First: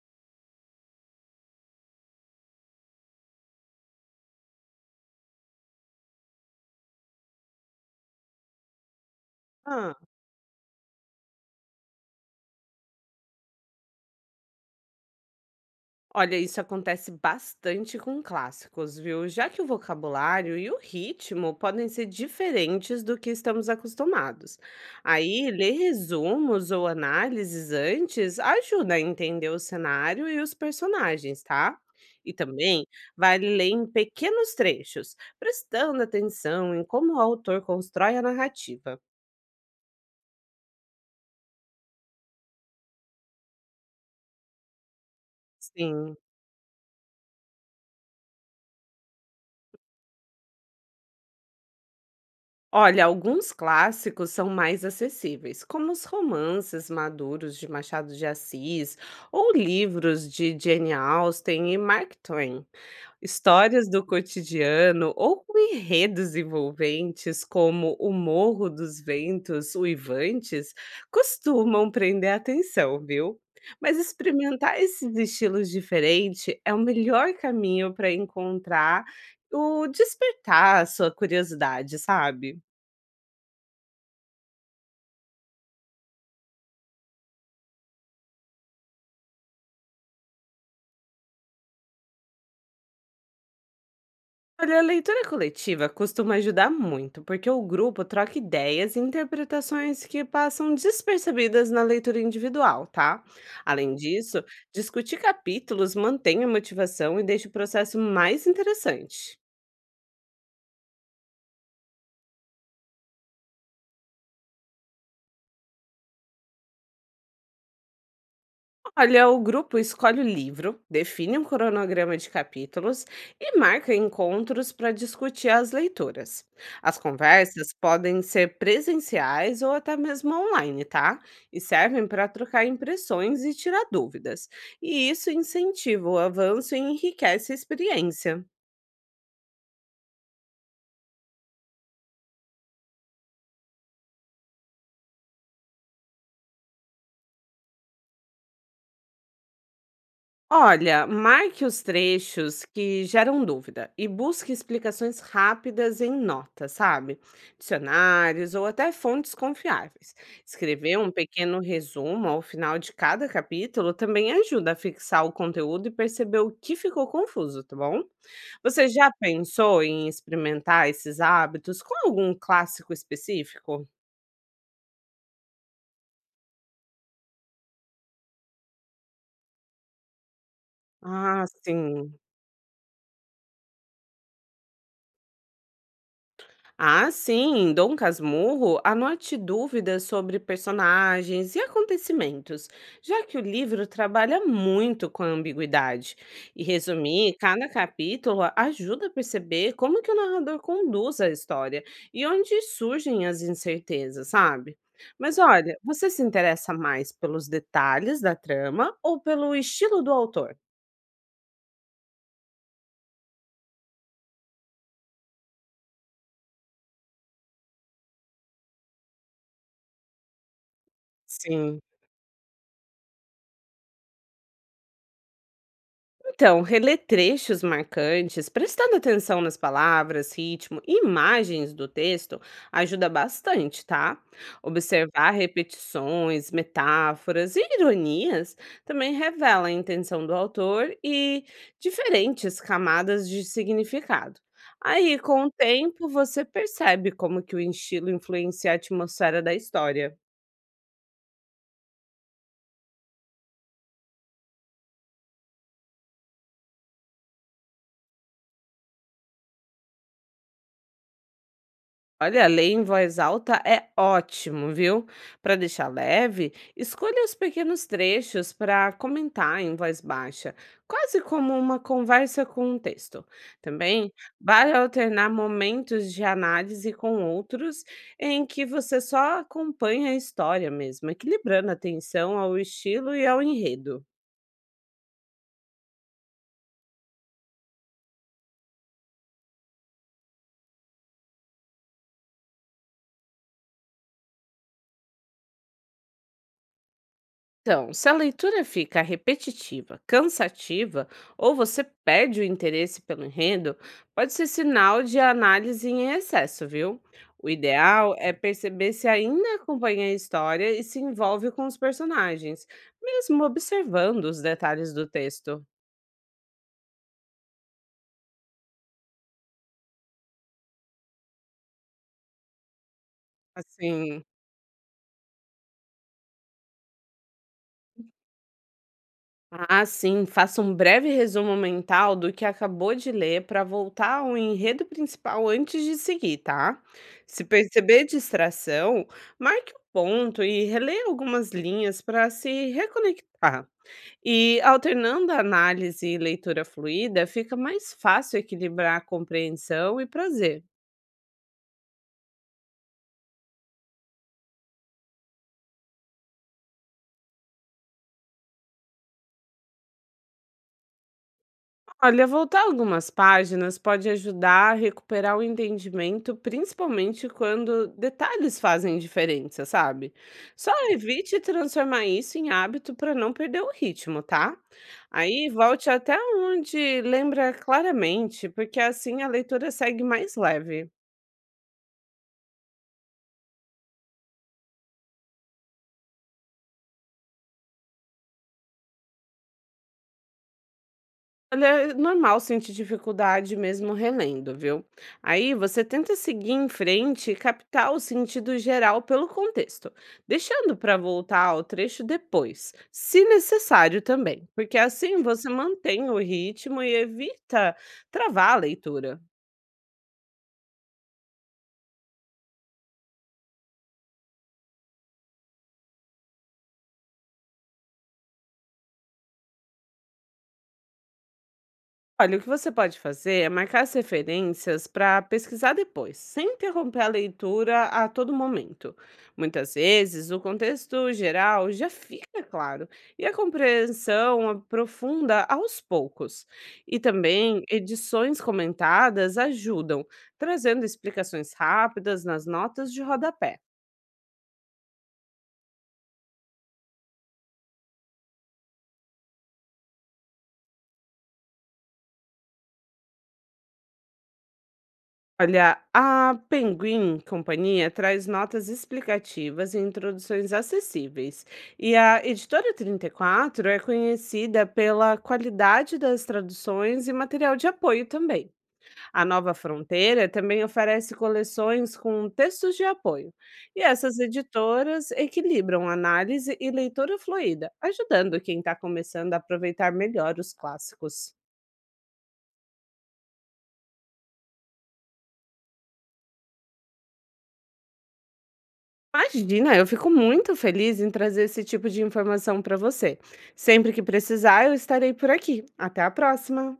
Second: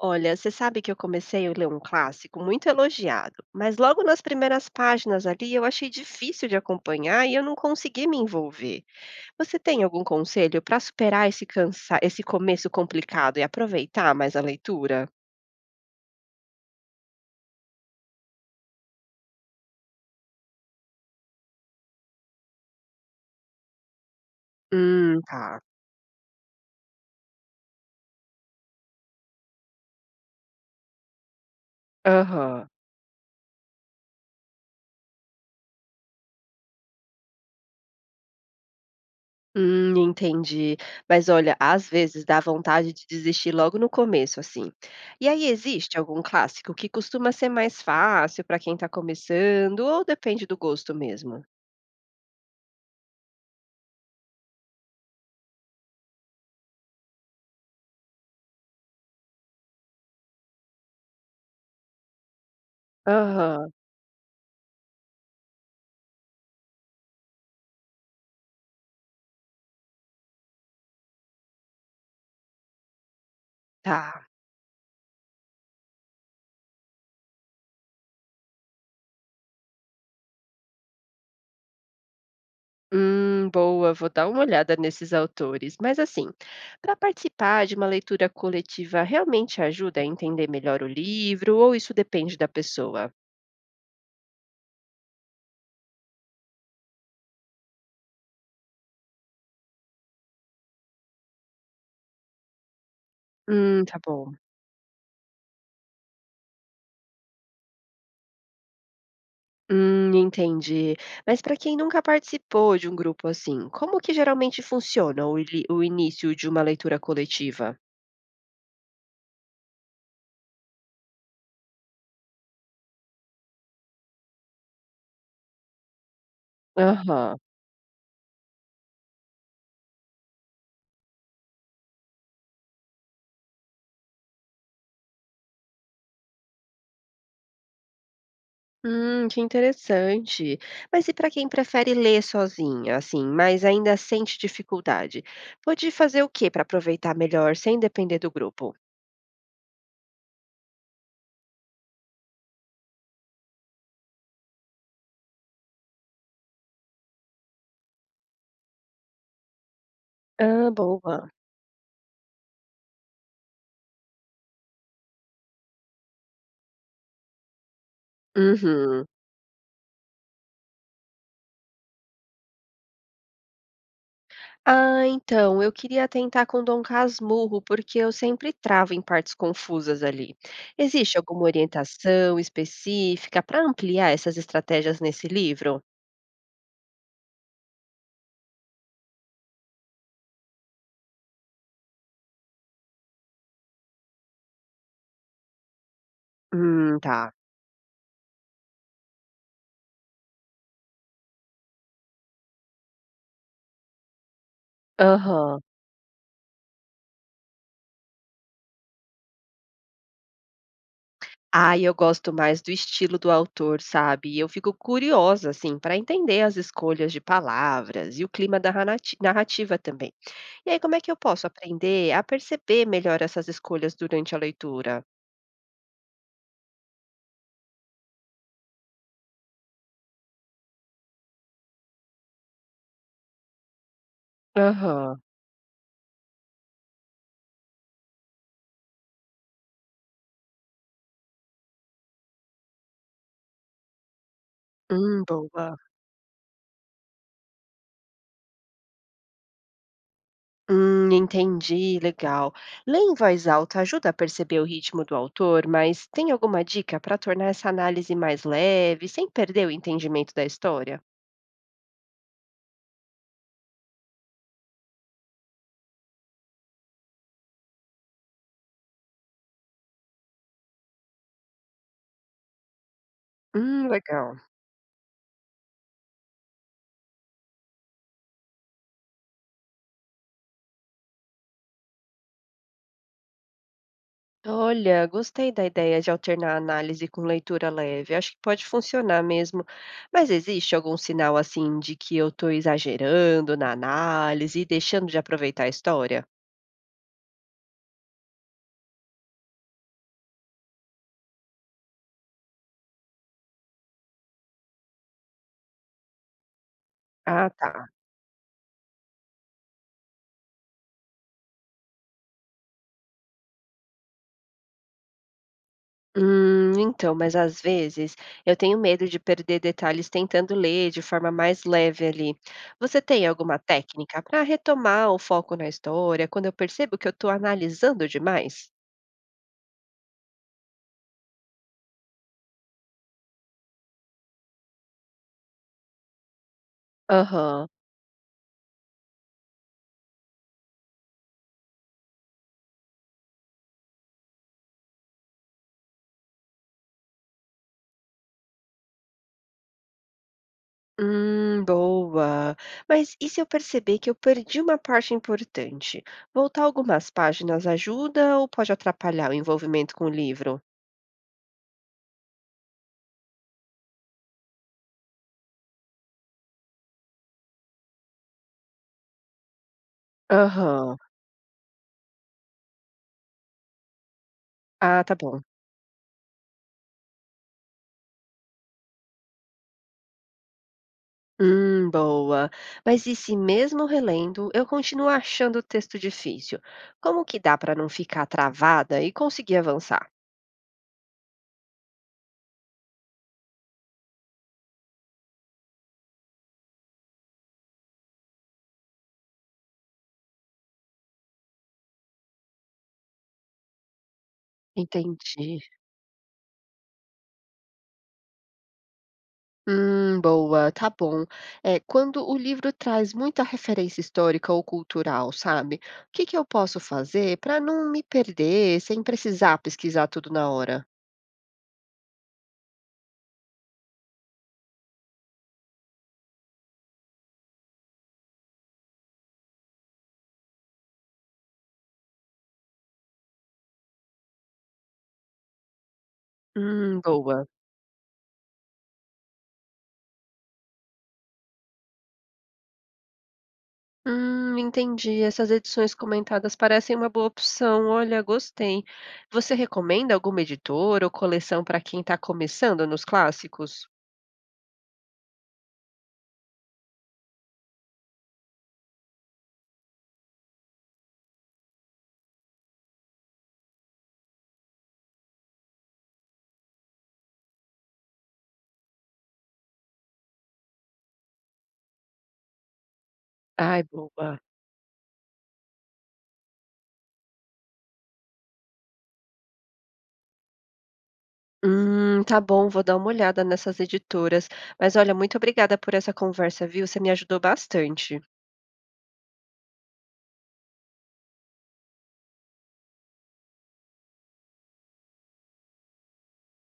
Olha, você sabe que eu comecei a ler um clássico muito elogiado, mas logo nas primeiras páginas ali eu achei difícil de acompanhar e eu não consegui me envolver. Você tem Hã. algum conselho para superar esse começo complicado e aproveitar mais a leitura? Olha, isso acontece bastante com clássicos, viu? Já que o vocabulário e o ritmo podem ser diferentes do que estamos acostumados. Aí, Tá. ler resumos ou análises antes ajuda a entender o cenário e os personagens, tá? E Aham. também vale ler em pequenos trechos, prestando atenção em como o autor constrói a narrativa. Entendi. Mas olha, às vezes dá vontade de desistir logo no começo, assim. E aí, existe Sim. algum clássico que costuma ser mais fácil para quem está começando ou depende do gosto mesmo? Olha, alguns clássicos são mais acessíveis, como os romances maduros de Machado de Assis ou livros de Jane Austen e Mark Twain. Aham, Histórias do cotidiano ou com enredos envolventes, como O Morro dos Ventos Uivantes, costumam prender a atenção, viu? Mas tá. experimentar esses estilos diferentes é o melhor caminho para encontrar o despertar a sua curiosidade, sabe? Boa, vou dar uma olhada nesses autores. Mas assim, para participar de uma leitura coletiva realmente ajuda a entender melhor o livro ou isso depende da pessoa? Olha, a leitura coletiva costuma ajudar muito, porque o grupo troca ideias e interpretações que passam despercebidas na leitura individual, tá? Além Tá bom. disso, discutir capítulos mantém a motivação e deixa o processo mais interessante. Entendi. Mas para quem nunca participou de um grupo assim, como que geralmente funciona o início de uma leitura coletiva? Olha, o grupo escolhe o livro, define um cronograma de capítulos e marca encontros para discutir as leituras. As Aham. conversas podem ser presenciais ou até mesmo online, tá? E servem para trocar impressões e tirar dúvidas. E isso incentiva o avanço e enriquece a experiência. Que interessante. Mas e para quem prefere ler sozinha, assim, mas ainda sente dificuldade? Pode fazer o quê para aproveitar melhor sem depender do grupo? Olha, marque os trechos que geram dúvida e busque explicações rápidas em notas, sabe? Dicionários ou até fontes confiáveis. Ah, Escrever um boa. pequeno resumo ao final de cada capítulo também ajuda a fixar o conteúdo e perceber o que ficou confuso, tá bom? Você Uhum. já pensou em experimentar esses hábitos com algum clássico específico? Ah, então, eu queria tentar com Dom Casmurro, porque eu sempre travo em partes confusas ali. Existe alguma Ah, sim. orientação específica para ampliar essas estratégias nesse livro? Ah, sim, em Dom Casmurro, anote dúvidas sobre personagens e acontecimentos, já que o livro trabalha muito com a ambiguidade. E Tá. resumir cada capítulo ajuda a perceber como que o narrador conduz a história e onde surgem as incertezas, sabe? Mas Aham. olha, você se interessa mais pelos detalhes da trama ou pelo estilo do autor? Ai, eu gosto mais do estilo do autor, sabe? Eu fico curiosa, assim, para entender as escolhas de palavras e o clima da narrativa também. E aí, como é que eu posso Sim. aprender a perceber melhor essas escolhas durante a leitura? Então, reler trechos marcantes, prestando atenção nas palavras, ritmo e imagens do texto ajuda bastante, tá? Aham. Observar repetições, metáforas e ironias também revela a intenção do autor e diferentes camadas de significado. Aí, com o Boa. tempo, você percebe como que o estilo influencia a atmosfera da história. Entendi, legal. Ler em voz alta ajuda a perceber o ritmo do autor, mas tem alguma dica para tornar essa análise mais leve, sem perder o entendimento da história? Olha, ler em voz alta é ótimo, viu? Para deixar leve, escolha os pequenos trechos para comentar em voz baixa, quase como uma conversa com um texto. Também Legal. vale alternar momentos de análise com outros em que você só acompanha a história mesmo, equilibrando a atenção ao estilo e ao enredo. Olha, gostei da ideia de alternar a análise com leitura leve. Acho que pode funcionar mesmo. Mas existe algum sinal assim de que eu estou exagerando na análise e deixando de aproveitar a história? Então, se a leitura fica repetitiva, cansativa ou você perde o interesse pelo enredo, pode ser sinal de análise em excesso, viu? O Ah, tá. ideal é perceber se ainda acompanha a história e se envolve com os personagens, mesmo observando os detalhes do texto. Então, mas às vezes eu tenho medo de perder detalhes tentando ler de forma mais leve ali. Você tem alguma técnica Assim, para retomar o foco na história quando eu percebo que eu estou analisando demais? Ah, sim, faça um breve resumo mental do que acabou de ler para voltar ao enredo principal antes de seguir, tá? Se Aham. perceber distração, marque o ponto e releia algumas linhas para se reconectar. E alternando a análise e leitura fluida, fica mais fácil equilibrar a compreensão e prazer. Boa. Mas e se eu perceber que eu perdi uma parte importante? Voltar algumas páginas ajuda ou pode atrapalhar o envolvimento com o livro? Olha, voltar algumas páginas pode ajudar a recuperar o entendimento, principalmente quando detalhes fazem diferença, sabe? Só Aham. evite transformar isso em hábito para não perder o ritmo, tá? Ah, tá bom. Aí volte até onde lembra claramente, porque assim a leitura segue mais leve. Boa. Mas e se mesmo relendo eu continuo achando o texto difícil? Como que dá para não ficar travada e conseguir avançar? Olha, é normal sentir dificuldade mesmo relendo, viu? Aí você tenta seguir em frente e captar o sentido geral pelo contexto, deixando para voltar ao trecho depois, se necessário também, porque assim você Entendi. mantém o ritmo e evita travar a leitura. Boa, tá bom. É, quando o livro traz muita referência histórica ou cultural, sabe? O que que eu posso fazer para não me perder sem precisar pesquisar tudo na hora? Olha, o que você pode fazer é marcar as referências para pesquisar depois, sem interromper a leitura a todo momento. Muitas vezes, o contexto geral já fica claro e a compreensão aprofunda aos poucos. E Boa. também, edições comentadas ajudam, trazendo explicações rápidas nas notas de rodapé. Entendi. Essas edições comentadas parecem uma boa opção. Olha, gostei. Você recomenda alguma editora ou coleção para quem está começando nos clássicos? Olha, a Penguin Companhia traz notas explicativas e introduções acessíveis. E a Editora 34 é conhecida pela qualidade das traduções e material de apoio também. A Nova Fronteira também oferece coleções com textos de apoio. E Ai, essas boa. editoras equilibram análise e leitura fluida, ajudando quem está começando a aproveitar melhor os clássicos. Tá bom, vou dar uma olhada nessas editoras. Mas olha, muito obrigada por essa conversa, viu? Você me ajudou bastante. Imagina, eu fico muito feliz em trazer esse tipo de informação para você. Sempre que precisar, eu estarei por aqui. Até a próxima!